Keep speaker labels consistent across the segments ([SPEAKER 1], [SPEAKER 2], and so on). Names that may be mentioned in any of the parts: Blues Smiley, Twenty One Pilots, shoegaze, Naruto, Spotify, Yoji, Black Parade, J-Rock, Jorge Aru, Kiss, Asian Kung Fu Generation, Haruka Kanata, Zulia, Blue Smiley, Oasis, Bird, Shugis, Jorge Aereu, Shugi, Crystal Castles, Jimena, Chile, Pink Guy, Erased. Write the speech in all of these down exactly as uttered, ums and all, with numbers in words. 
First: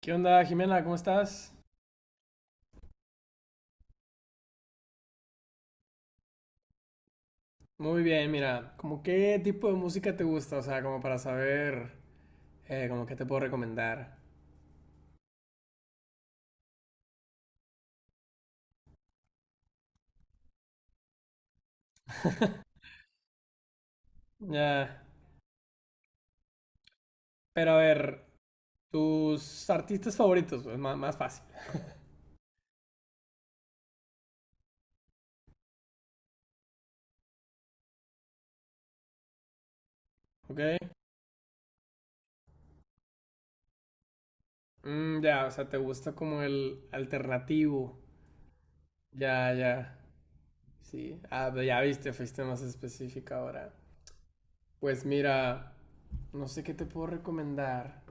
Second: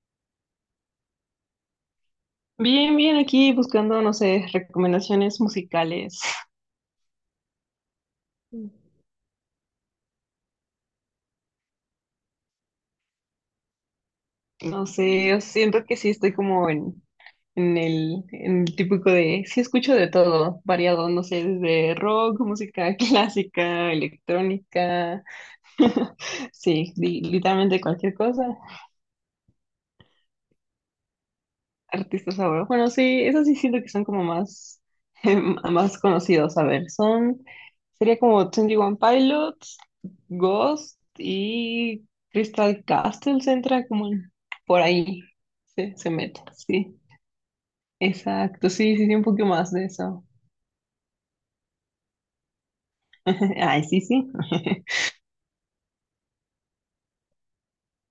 [SPEAKER 1] ¿Qué onda, Jimena? ¿Cómo estás?
[SPEAKER 2] Bien, bien, aquí buscando, no sé, recomendaciones musicales.
[SPEAKER 1] Muy bien, mira, como qué tipo de música te gusta, o sea, como para saber, eh, como qué te puedo recomendar.
[SPEAKER 2] No sé, siento que sí estoy como en, en el, en el típico de, sí escucho de todo, variado, no sé, desde rock, música clásica,
[SPEAKER 1] Ya,
[SPEAKER 2] electrónica, sí, li-
[SPEAKER 1] pero a
[SPEAKER 2] literalmente cualquier
[SPEAKER 1] ver,
[SPEAKER 2] cosa.
[SPEAKER 1] tus artistas favoritos, es más, más fácil,
[SPEAKER 2] Artistas ahora. Bueno, sí, esos sí siento que son como más, más conocidos. A ver, son, sería como Twenty One Pilots,
[SPEAKER 1] ¿ok?
[SPEAKER 2] Ghost y Crystal Castles entra como en- por
[SPEAKER 1] Mm,
[SPEAKER 2] ahí.
[SPEAKER 1] ya, o sea, te
[SPEAKER 2] Se, se
[SPEAKER 1] gusta
[SPEAKER 2] mete,
[SPEAKER 1] como el
[SPEAKER 2] sí.
[SPEAKER 1] alternativo.
[SPEAKER 2] Exacto, sí, sí, sí, un poco
[SPEAKER 1] Ya,
[SPEAKER 2] más de
[SPEAKER 1] ya,
[SPEAKER 2] eso.
[SPEAKER 1] sí. Ah, pero ya viste, fuiste más específica ahora.
[SPEAKER 2] Ay, sí, sí.
[SPEAKER 1] Pues mira, no sé qué te puedo recomendar.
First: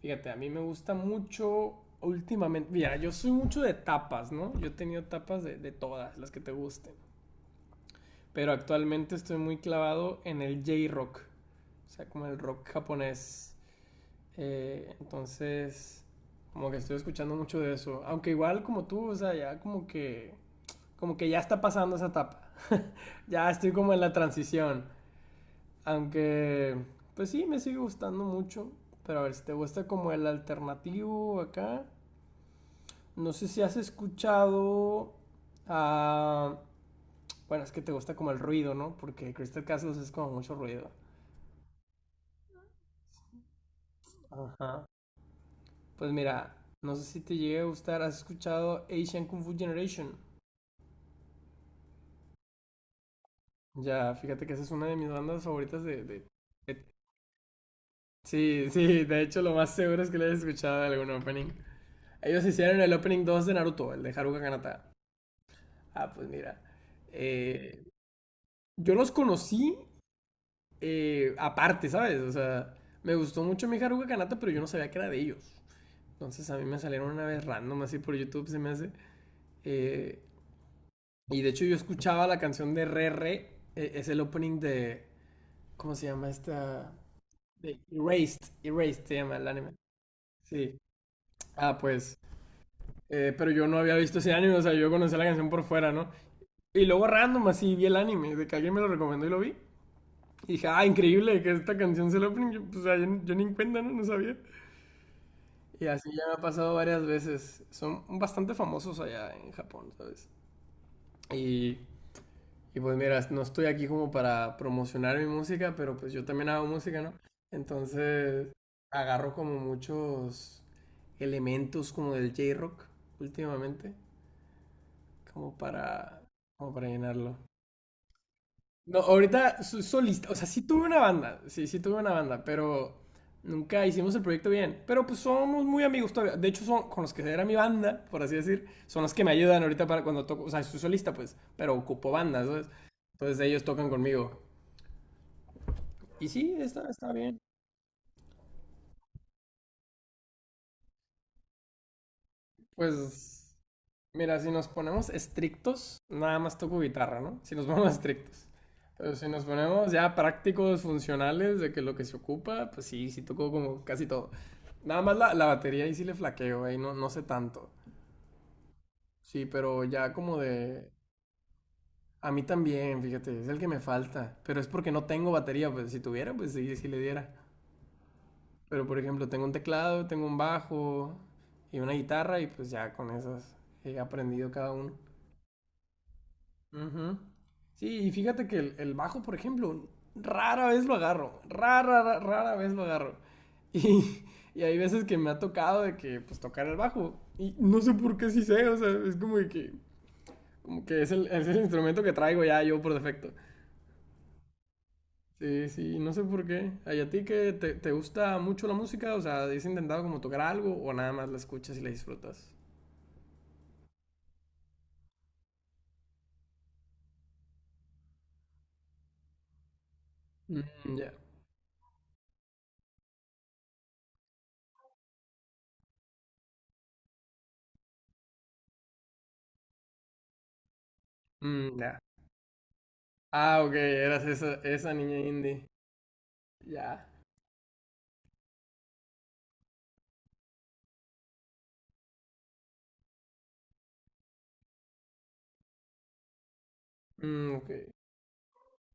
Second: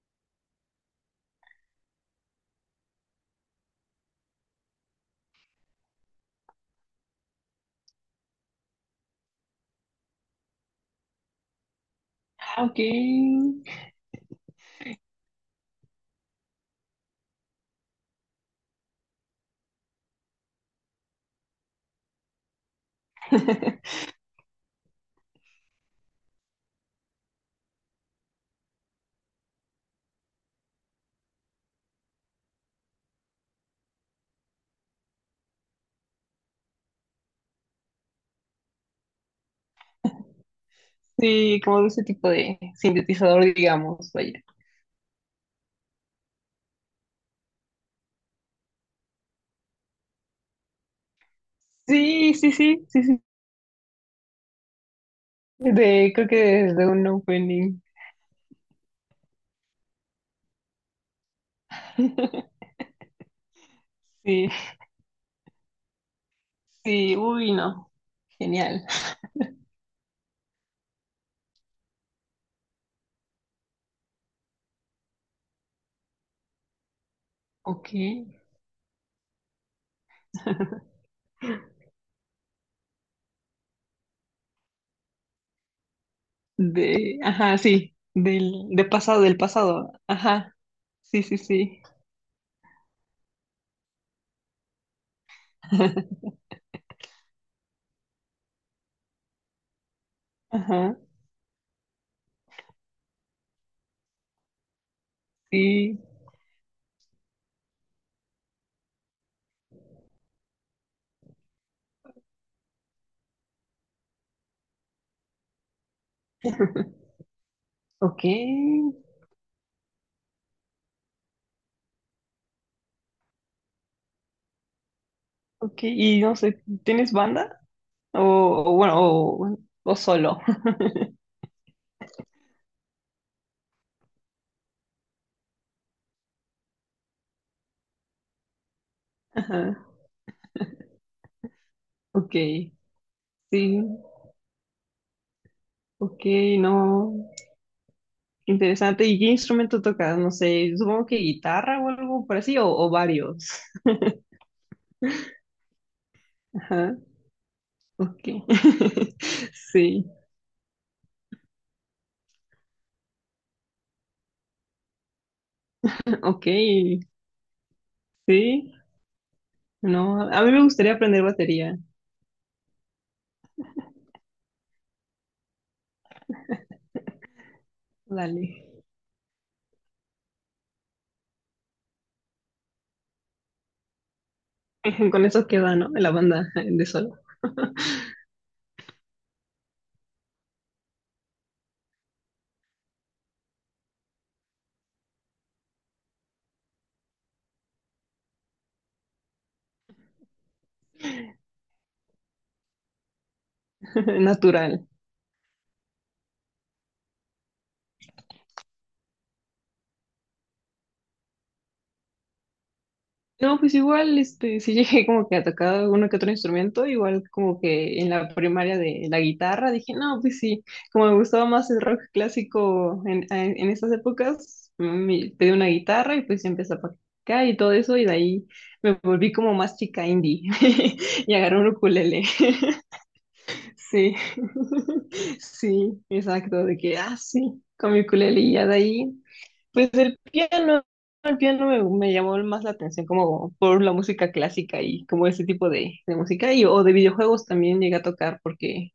[SPEAKER 1] Fíjate, a mí me gusta mucho últimamente. Mira, yo soy mucho de tapas, ¿no? Yo he tenido tapas de, de todas, las que te gusten. Pero actualmente estoy muy clavado en el J-Rock. O sea, como el
[SPEAKER 2] Ah,
[SPEAKER 1] rock
[SPEAKER 2] ok.
[SPEAKER 1] japonés. Eh, entonces, como que estoy escuchando mucho de eso. Aunque igual como tú, o sea, ya como que. Como que ya está pasando esa etapa. Ya estoy como en la transición. Aunque, pues sí, me sigue gustando mucho. Pero a ver, si te gusta como el alternativo acá, no sé si has escuchado a. Bueno, es que te gusta como el ruido, ¿no? Porque Crystal Castles es como mucho ruido.
[SPEAKER 2] Sí, como de ese tipo de sintetizador, digamos, vaya.
[SPEAKER 1] Ajá. Pues mira, no sé si te llegue a gustar. ¿Has escuchado Asian Kung Fu Generation?
[SPEAKER 2] Sí, sí, sí, sí, sí.
[SPEAKER 1] Ya, fíjate que esa es una de mis bandas favoritas de...
[SPEAKER 2] De,
[SPEAKER 1] de-
[SPEAKER 2] creo que
[SPEAKER 1] de-
[SPEAKER 2] de un opening.
[SPEAKER 1] Sí, sí, de hecho lo más seguro es que le hayas escuchado algún opening. Ellos hicieron el opening dos de Naruto, el de Haruka
[SPEAKER 2] Sí.
[SPEAKER 1] Kanata. Ah, pues mira.
[SPEAKER 2] Sí, uy,
[SPEAKER 1] eh,
[SPEAKER 2] no. Genial.
[SPEAKER 1] yo los conocí eh, aparte, ¿sabes? O sea, me gustó mucho mi Haruka Kanata, pero yo no sabía que era de ellos. Entonces a mí me salieron una vez random
[SPEAKER 2] Ok.
[SPEAKER 1] así por YouTube, se me hace. Eh, y de hecho yo escuchaba la canción de Re Re, eh, es el opening de. ¿Cómo se llama esta?
[SPEAKER 2] De, ajá,
[SPEAKER 1] De
[SPEAKER 2] sí.
[SPEAKER 1] Erased,
[SPEAKER 2] Del, de
[SPEAKER 1] Erased se
[SPEAKER 2] pasado,
[SPEAKER 1] llama
[SPEAKER 2] del
[SPEAKER 1] el anime.
[SPEAKER 2] pasado. Ajá.
[SPEAKER 1] Sí.
[SPEAKER 2] Sí, sí,
[SPEAKER 1] Ah,
[SPEAKER 2] sí.
[SPEAKER 1] pues. eh, pero yo no había visto ese anime, o sea, yo conocía la canción por fuera, ¿no? Y luego random así vi el anime, de que alguien me lo recomendó y lo vi. Y dije, ah,
[SPEAKER 2] Ajá.
[SPEAKER 1] increíble que esta canción sea el opening. Yo, pues, o sea, yo, yo ni en cuenta, ¿no? No sabía. Y
[SPEAKER 2] Sí.
[SPEAKER 1] así ya me ha pasado varias veces. Son bastante famosos allá en Japón, ¿sabes? Y, y pues mira, no estoy aquí como para promocionar mi música, pero pues yo también hago música, ¿no?
[SPEAKER 2] Ok.
[SPEAKER 1] Entonces agarro como muchos elementos como del J-Rock últimamente, como
[SPEAKER 2] Ok.
[SPEAKER 1] para,
[SPEAKER 2] Y no sé,
[SPEAKER 1] como para
[SPEAKER 2] ¿tienes
[SPEAKER 1] llenarlo.
[SPEAKER 2] banda? O, o bueno,
[SPEAKER 1] No,
[SPEAKER 2] o,
[SPEAKER 1] ahorita soy
[SPEAKER 2] o
[SPEAKER 1] solista, o
[SPEAKER 2] solo.
[SPEAKER 1] sea, sí tuve una banda, sí, sí tuve una banda, pero nunca hicimos el proyecto bien. Pero pues somos muy amigos todavía. De hecho, son con los que era mi banda, por así decir, son los que me ayudan
[SPEAKER 2] Ajá.
[SPEAKER 1] ahorita para cuando toco, o sea, soy solista, pues, pero ocupo
[SPEAKER 2] Ok.
[SPEAKER 1] bandas, ¿sabes? Entonces ellos
[SPEAKER 2] Sí.
[SPEAKER 1] tocan conmigo.
[SPEAKER 2] Ok,
[SPEAKER 1] Y sí, está, está
[SPEAKER 2] no.
[SPEAKER 1] bien.
[SPEAKER 2] Interesante. ¿Y qué instrumento tocas? No sé, supongo que guitarra o algo por así, o, o
[SPEAKER 1] Pues
[SPEAKER 2] varios.
[SPEAKER 1] Mira, si nos ponemos estrictos, nada más toco
[SPEAKER 2] Ajá.
[SPEAKER 1] guitarra, ¿no? Si nos ponemos
[SPEAKER 2] Ok.
[SPEAKER 1] estrictos. Pero si nos ponemos
[SPEAKER 2] Sí.
[SPEAKER 1] ya prácticos, funcionales, de que lo que se ocupa, pues sí, sí toco como casi todo. Nada más la, la batería ahí sí le
[SPEAKER 2] Ok,
[SPEAKER 1] flaqueo, ahí no, no sé tanto.
[SPEAKER 2] sí,
[SPEAKER 1] Sí, pero ya
[SPEAKER 2] no,
[SPEAKER 1] como
[SPEAKER 2] a mí me
[SPEAKER 1] de.
[SPEAKER 2] gustaría aprender batería,
[SPEAKER 1] A mí también, fíjate, es el que me falta. Pero es porque no tengo batería, pues si tuviera, pues sí, sí le diera.
[SPEAKER 2] dale.
[SPEAKER 1] Pero por ejemplo, tengo un teclado, tengo un bajo y una guitarra y pues ya con esas he aprendido cada uno.
[SPEAKER 2] Con eso queda, ¿no? La banda de solo,
[SPEAKER 1] Ujú. Sí, y fíjate que el, el bajo, por ejemplo, rara vez lo agarro, rara, rara, rara vez lo agarro. Y, y hay veces que me ha tocado de que, pues, tocar el bajo. Y no sé por qué sí sé, o sea, es como de que, como que es el, es el instrumento que traigo ya yo por defecto.
[SPEAKER 2] natural.
[SPEAKER 1] Sí, sí, no sé por qué. ¿Ay, a ti que te, te gusta mucho la música? O sea, ¿has intentado como tocar algo o nada más la escuchas y la disfrutas?
[SPEAKER 2] No, pues igual, este, sí llegué como que a tocar uno que otro instrumento, igual como que en la primaria de la guitarra, dije, no, pues
[SPEAKER 1] Mm,
[SPEAKER 2] sí, como
[SPEAKER 1] ya.
[SPEAKER 2] me gustaba más el rock clásico en, en, en esas épocas, me pedí una guitarra y pues ya empecé a practicar y todo eso, y de ahí me volví como más chica indie y agarré un
[SPEAKER 1] Mm, ya.
[SPEAKER 2] ukulele.
[SPEAKER 1] Ah, ok,
[SPEAKER 2] Sí,
[SPEAKER 1] eras esa, esa niña indie.
[SPEAKER 2] sí, exacto, de que,
[SPEAKER 1] Ya.
[SPEAKER 2] ah, sí, con mi ukulele y ya de ahí, pues el piano, el piano me, me llamó más la atención como por la música clásica y como ese tipo de, de música y o de videojuegos
[SPEAKER 1] Mm, ok.
[SPEAKER 2] también llegué a tocar porque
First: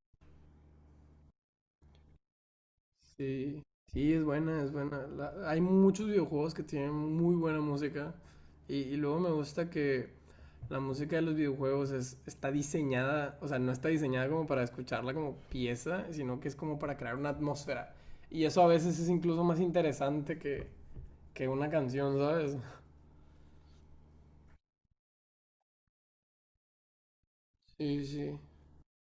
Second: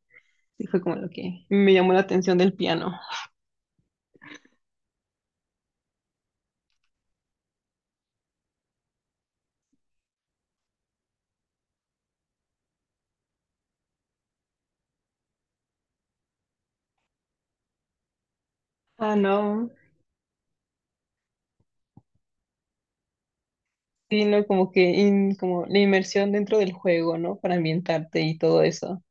[SPEAKER 2] sí fue como lo que me llamó la atención del piano.
[SPEAKER 1] Sí, sí, es buena, es buena. La- hay muchos videojuegos que tienen muy buena música y, y luego me gusta que la música de los videojuegos es, está diseñada, o sea, no está diseñada como para escucharla como pieza, sino que es como para crear una atmósfera. Y eso a veces es
[SPEAKER 2] Ah,
[SPEAKER 1] incluso más
[SPEAKER 2] no,
[SPEAKER 1] interesante que, que una canción, ¿sabes?
[SPEAKER 2] sí, no, como que in- como la inmersión dentro del juego, ¿no? Para
[SPEAKER 1] Sí,
[SPEAKER 2] ambientarte
[SPEAKER 1] sí.
[SPEAKER 2] y todo eso.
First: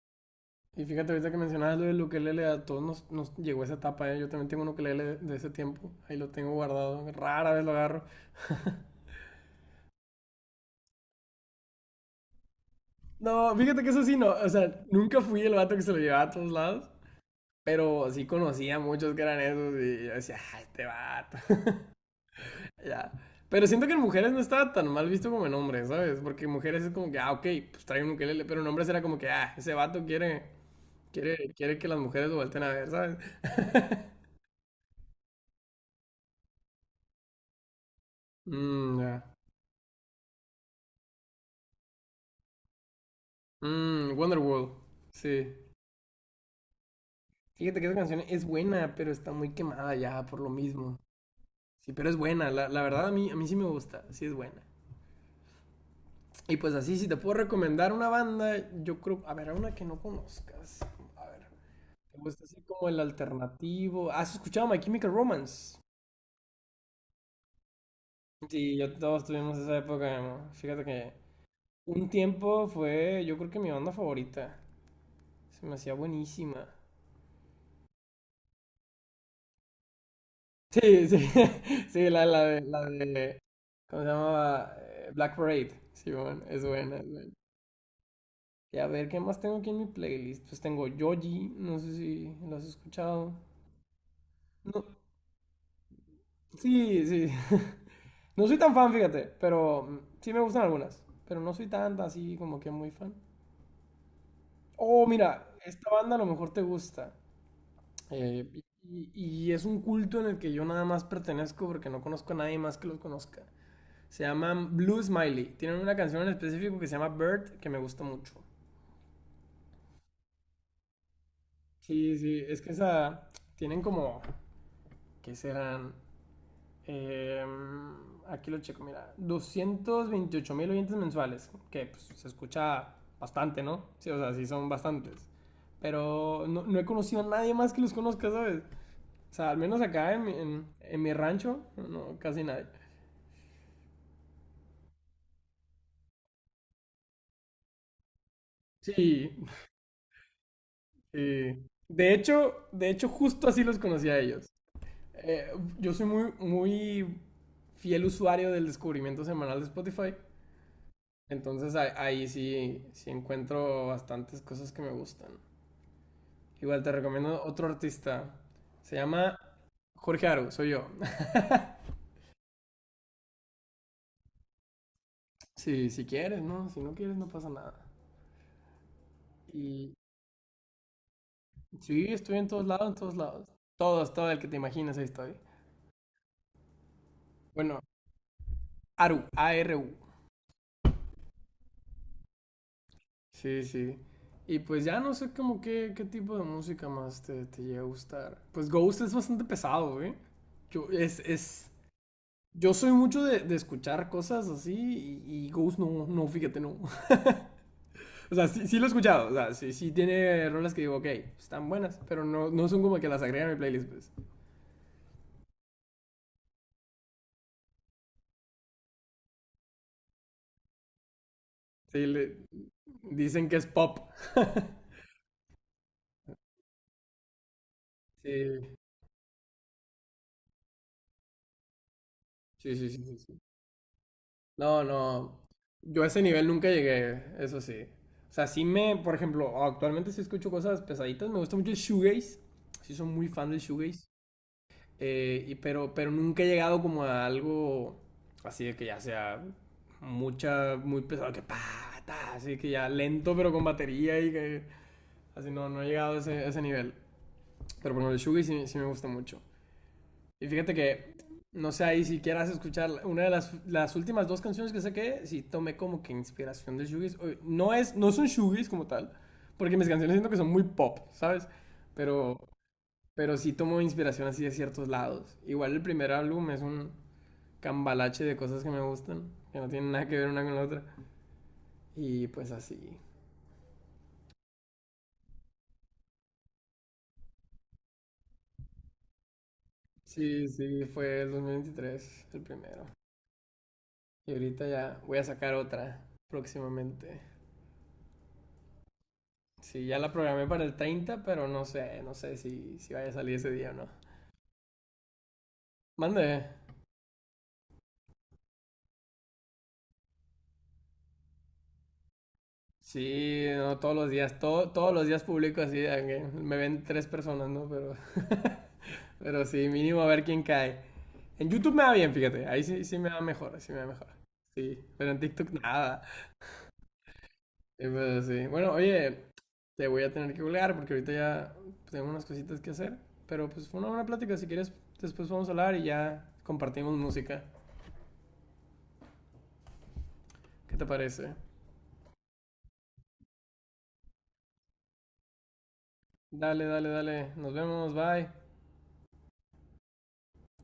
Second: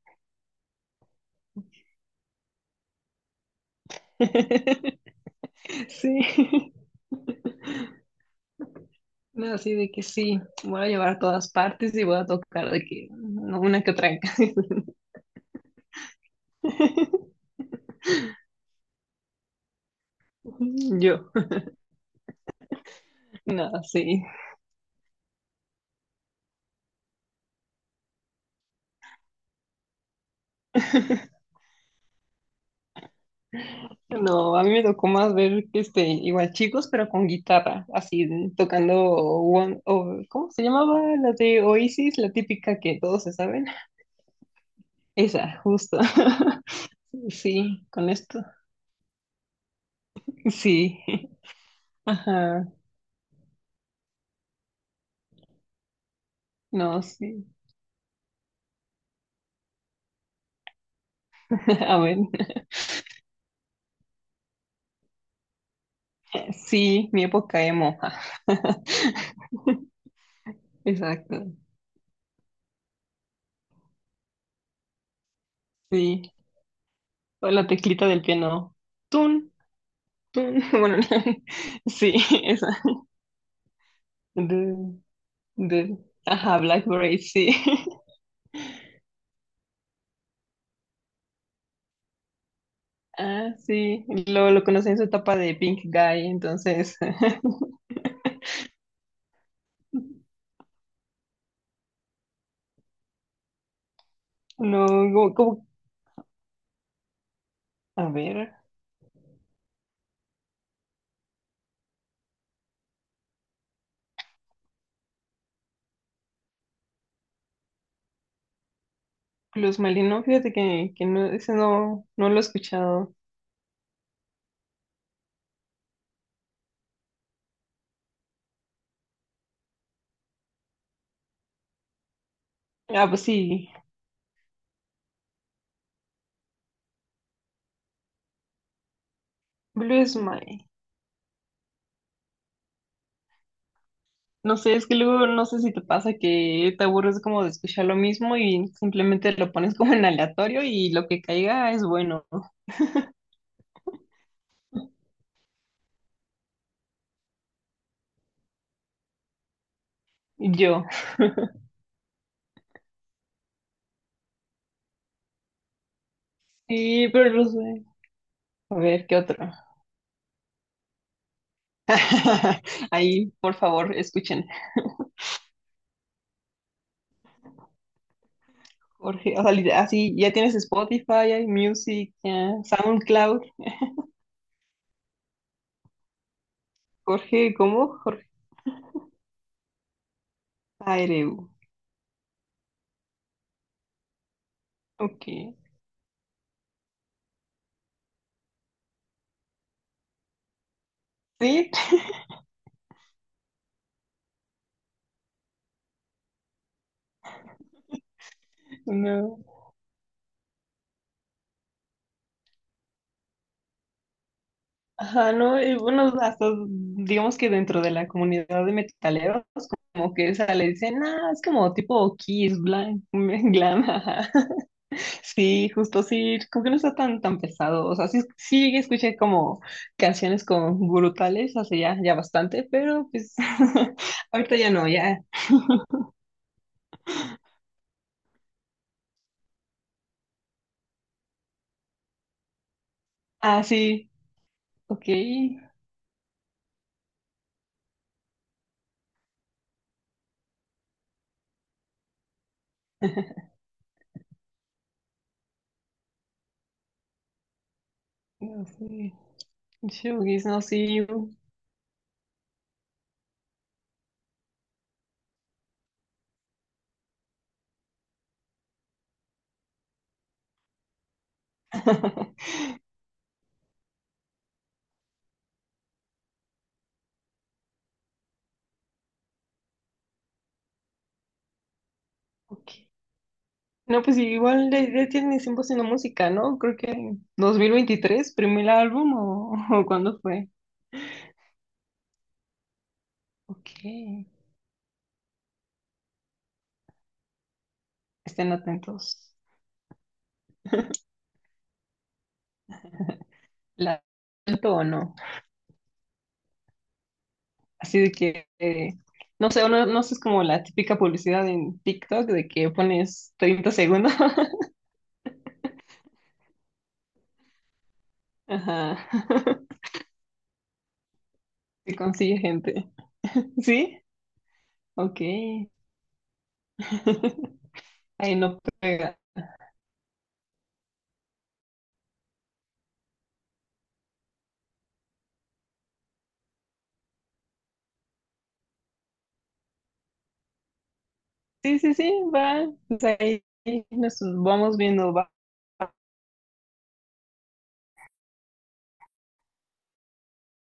[SPEAKER 1] Y fíjate, ahorita que mencionabas lo del ukelele, a todos nos, nos llegó esa etapa, ¿eh? Yo también tengo un ukelele de, de ese tiempo, ahí lo tengo
[SPEAKER 2] Sí.
[SPEAKER 1] guardado, rara vez lo agarro.
[SPEAKER 2] No, así de que sí, voy a llevar a todas partes y voy a tocar de que
[SPEAKER 1] No,
[SPEAKER 2] no, una
[SPEAKER 1] fíjate que
[SPEAKER 2] que
[SPEAKER 1] eso
[SPEAKER 2] otra.
[SPEAKER 1] sí, no. O sea, nunca fui el vato que se lo llevaba a todos lados. Pero sí conocía a muchos que eran esos y yo decía, ah, este
[SPEAKER 2] Yo,
[SPEAKER 1] vato. Ya. Pero
[SPEAKER 2] no,
[SPEAKER 1] siento que en
[SPEAKER 2] sí.
[SPEAKER 1] mujeres no estaba tan mal visto como en hombres, ¿sabes? Porque en mujeres es como que, ah, ok, pues trae un ukelele. Pero en hombres era como que, ah, ese vato quiere, quiere, quiere, que las mujeres lo volteen a ver, ¿sabes?
[SPEAKER 2] No, a mí me tocó más ver este, igual chicos, pero con guitarra, así tocando
[SPEAKER 1] Mmm, ya.
[SPEAKER 2] One, o, ¿cómo se llamaba? La de Oasis, la típica que todos se saben.
[SPEAKER 1] Mmm, Wonderworld. Sí.
[SPEAKER 2] Esa, justo.
[SPEAKER 1] Fíjate
[SPEAKER 2] Sí,
[SPEAKER 1] que esa
[SPEAKER 2] con
[SPEAKER 1] canción
[SPEAKER 2] esto.
[SPEAKER 1] es buena, pero está muy quemada ya por lo mismo.
[SPEAKER 2] Sí.
[SPEAKER 1] Sí, pero es buena.
[SPEAKER 2] Ajá.
[SPEAKER 1] La, la verdad a mí, a mí sí me gusta. Sí es buena. Y pues así,
[SPEAKER 2] No,
[SPEAKER 1] si te puedo
[SPEAKER 2] sí.
[SPEAKER 1] recomendar una banda, yo creo, a ver, una que no conozcas. A ver,
[SPEAKER 2] A ver.
[SPEAKER 1] te gusta así como el alternativo. ¿Has escuchado My Chemical Romance?
[SPEAKER 2] Sí, mi época emo.
[SPEAKER 1] Sí, yo todos tuvimos esa época, ¿no? Fíjate que
[SPEAKER 2] Exacto.
[SPEAKER 1] un tiempo fue, yo creo que mi banda favorita. Se me hacía
[SPEAKER 2] Sí.
[SPEAKER 1] buenísima.
[SPEAKER 2] O la teclita del piano. Tun, tun. Bueno,
[SPEAKER 1] Sí, sí, sí,
[SPEAKER 2] sí,
[SPEAKER 1] la, la de,
[SPEAKER 2] esa.
[SPEAKER 1] la de, ¿cómo se llamaba?
[SPEAKER 2] De,
[SPEAKER 1] Eh, Black Parade.
[SPEAKER 2] de-
[SPEAKER 1] Sí, bueno,
[SPEAKER 2] Ajá,
[SPEAKER 1] es buena, es
[SPEAKER 2] Blackberry,
[SPEAKER 1] buena.
[SPEAKER 2] sí.
[SPEAKER 1] Y a ver, ¿qué más tengo aquí en mi playlist? Pues tengo Yoji, no sé si lo has escuchado.
[SPEAKER 2] Ah, sí. Lo, lo
[SPEAKER 1] No,
[SPEAKER 2] conocí en su etapa de Pink Guy, entonces.
[SPEAKER 1] Sí, sí. No soy tan fan, fíjate, pero mm, sí me gustan algunas. Pero no soy tanta así como que muy fan.
[SPEAKER 2] No,
[SPEAKER 1] Oh,
[SPEAKER 2] como,
[SPEAKER 1] mira,
[SPEAKER 2] como-
[SPEAKER 1] esta banda a lo mejor te gusta.
[SPEAKER 2] a
[SPEAKER 1] eh,
[SPEAKER 2] ver.
[SPEAKER 1] y, y- es un culto en el que yo nada más pertenezco porque no conozco a nadie más que los conozca. Se llaman Blue Smiley. Tienen una canción en específico que se llama Bird que me gusta mucho.
[SPEAKER 2] Blues Smiley, no, fíjate que, que no, ese no,
[SPEAKER 1] Sí,
[SPEAKER 2] no lo he
[SPEAKER 1] sí, es que
[SPEAKER 2] escuchado.
[SPEAKER 1] esa. Tienen como. ¿Qué serán? Eh, Aquí lo checo, mira. Doscientos veintiocho mil oyentes mensuales, que pues, se escucha
[SPEAKER 2] Ah, pues
[SPEAKER 1] bastante,
[SPEAKER 2] sí.
[SPEAKER 1] ¿no? Sí, o sea, sí son bastantes. Pero no, no he conocido a nadie más que los conozca, ¿sabes? O sea, al menos acá
[SPEAKER 2] Blues
[SPEAKER 1] en, mi-
[SPEAKER 2] Smiley.
[SPEAKER 1] en- en mi rancho, no, no, casi nadie.
[SPEAKER 2] No sé, es que luego no sé si te pasa que te aburres como de escuchar lo mismo y
[SPEAKER 1] Sí,
[SPEAKER 2] simplemente lo pones como en aleatorio y lo que
[SPEAKER 1] sí.
[SPEAKER 2] caiga es
[SPEAKER 1] De
[SPEAKER 2] bueno.
[SPEAKER 1] hecho, de hecho, justo así los conocí a ellos. Eh, yo soy muy, muy fiel usuario del descubrimiento semanal de Spotify.
[SPEAKER 2] Yo.
[SPEAKER 1] Entonces ahí, ahí sí, sí encuentro bastantes cosas que me gustan. Igual te
[SPEAKER 2] Sí, pero
[SPEAKER 1] recomiendo
[SPEAKER 2] no
[SPEAKER 1] otro
[SPEAKER 2] sé.
[SPEAKER 1] artista.
[SPEAKER 2] A
[SPEAKER 1] Se
[SPEAKER 2] ver, ¿qué
[SPEAKER 1] llama
[SPEAKER 2] otro?
[SPEAKER 1] Jorge Aru, soy yo.
[SPEAKER 2] Ahí, por favor, escuchen.
[SPEAKER 1] Sí, si quieres, ¿no? Si no quieres, no pasa nada.
[SPEAKER 2] Jorge, o sea, li-
[SPEAKER 1] Y
[SPEAKER 2] así, ya tienes Spotify, hay
[SPEAKER 1] sí,
[SPEAKER 2] Music,
[SPEAKER 1] estoy en
[SPEAKER 2] ya,
[SPEAKER 1] todos lados, en todos
[SPEAKER 2] SoundCloud.
[SPEAKER 1] lados. Todos, todo el que te imaginas, ahí estoy.
[SPEAKER 2] Jorge,
[SPEAKER 1] Bueno,
[SPEAKER 2] ¿cómo? Jorge
[SPEAKER 1] Aru, A R U.
[SPEAKER 2] Aereu.
[SPEAKER 1] Sí, sí. Y pues ya no
[SPEAKER 2] Ok.
[SPEAKER 1] sé como qué, qué, tipo de música más te, te llega a gustar. Pues Ghost es bastante pesado, güey. Yo, es,
[SPEAKER 2] Sí,
[SPEAKER 1] es, Yo soy mucho de, de escuchar cosas así y, y Ghost no, no, fíjate, no. O sea, sí, sí lo he escuchado, o
[SPEAKER 2] no.
[SPEAKER 1] sea, sí, sí tiene rolas que digo, ok, están buenas, pero no, no son como que las agregan a mi playlist, pues.
[SPEAKER 2] Ajá, no, y bueno, hasta digamos que dentro de la comunidad de metaleros, como que esa le dicen, ah, es como
[SPEAKER 1] Sí,
[SPEAKER 2] tipo
[SPEAKER 1] le-
[SPEAKER 2] Kiss, glam,
[SPEAKER 1] dicen que es
[SPEAKER 2] glam,
[SPEAKER 1] pop.
[SPEAKER 2] ajá. Sí, justo sí, como que no está tan, tan pesado, o sea, sí,
[SPEAKER 1] Sí,
[SPEAKER 2] sí escuché como canciones con brutales hace ya, ya bastante,
[SPEAKER 1] sí, sí, sí,
[SPEAKER 2] pero
[SPEAKER 1] sí,
[SPEAKER 2] pues
[SPEAKER 1] sí.
[SPEAKER 2] ahorita ya
[SPEAKER 1] No,
[SPEAKER 2] no, ya,
[SPEAKER 1] no, yo a ese nivel nunca llegué, eso sí. O sea, sí me, por ejemplo, actualmente sí escucho cosas pesaditas, me gusta mucho el shoegaze, sí soy muy fan del
[SPEAKER 2] ah,
[SPEAKER 1] shoegaze.
[SPEAKER 2] sí, ok,
[SPEAKER 1] Eh, y pero, pero nunca he llegado como a algo así de que ya sea mucha, muy pesado, que pa, ta, así que ya lento pero con batería y que así no, no he llegado a ese, a ese nivel. Pero bueno ejemplo, el Shugi
[SPEAKER 2] no
[SPEAKER 1] sí, sí me gusta
[SPEAKER 2] sé,
[SPEAKER 1] mucho.
[SPEAKER 2] Shugis,
[SPEAKER 1] Y
[SPEAKER 2] no,
[SPEAKER 1] fíjate
[SPEAKER 2] sí,
[SPEAKER 1] que, no sé, ahí si quieras escuchar una de las, las últimas dos canciones que saqué, sí tomé como que inspiración de Shugis. No, es, no son Shugis como tal, porque mis canciones siento que son muy pop, ¿sabes? Pero pero sí tomo inspiración así de ciertos lados. Igual el primer álbum es un cambalache de cosas que me gustan, que no tienen nada que ver una con la otra. Y pues
[SPEAKER 2] ok.
[SPEAKER 1] así.
[SPEAKER 2] No, pues sí, igual ya, ya tiene tiempo haciendo música, ¿no? Creo que dos mil veintitrés, primer álbum o, o ¿cuándo
[SPEAKER 1] Sí,
[SPEAKER 2] fue?
[SPEAKER 1] sí, fue el dos mil veintitrés el primero.
[SPEAKER 2] Ok,
[SPEAKER 1] Y ahorita ya voy a sacar otra próximamente.
[SPEAKER 2] estén atentos.
[SPEAKER 1] Sí, ya la programé para el treinta pero no sé, no sé si, si vaya a salir ese día o no.
[SPEAKER 2] ¿La tanto o no?
[SPEAKER 1] Mande.
[SPEAKER 2] Así de que, eh, no sé, no no sé, es como la típica publicidad en TikTok de que pones
[SPEAKER 1] Sí,
[SPEAKER 2] treinta
[SPEAKER 1] no, todos los
[SPEAKER 2] segundos.
[SPEAKER 1] días, todo, todos los días publico así, aunque me ven tres personas, ¿no? Pero,
[SPEAKER 2] Ajá,
[SPEAKER 1] pero sí, mínimo a ver quién cae. En YouTube me da
[SPEAKER 2] y
[SPEAKER 1] bien,
[SPEAKER 2] consigue
[SPEAKER 1] fíjate. Ahí sí,
[SPEAKER 2] gente.
[SPEAKER 1] sí me da mejor, sí me da
[SPEAKER 2] ¿Sí?
[SPEAKER 1] mejor. Sí, pero en
[SPEAKER 2] Ok.
[SPEAKER 1] TikTok nada. Eh, pero
[SPEAKER 2] Ahí
[SPEAKER 1] sí.
[SPEAKER 2] no
[SPEAKER 1] Bueno, oye,
[SPEAKER 2] pega.
[SPEAKER 1] te voy a tener que colgar porque ahorita ya tengo unas cositas que hacer. Pero pues fue una buena plática. Si quieres, después vamos a hablar y ya compartimos música. ¿Qué te parece?
[SPEAKER 2] Sí, sí, sí, va. Pues ahí nos vamos viendo, va.
[SPEAKER 1] Dale, dale, dale. Nos vemos. Bye.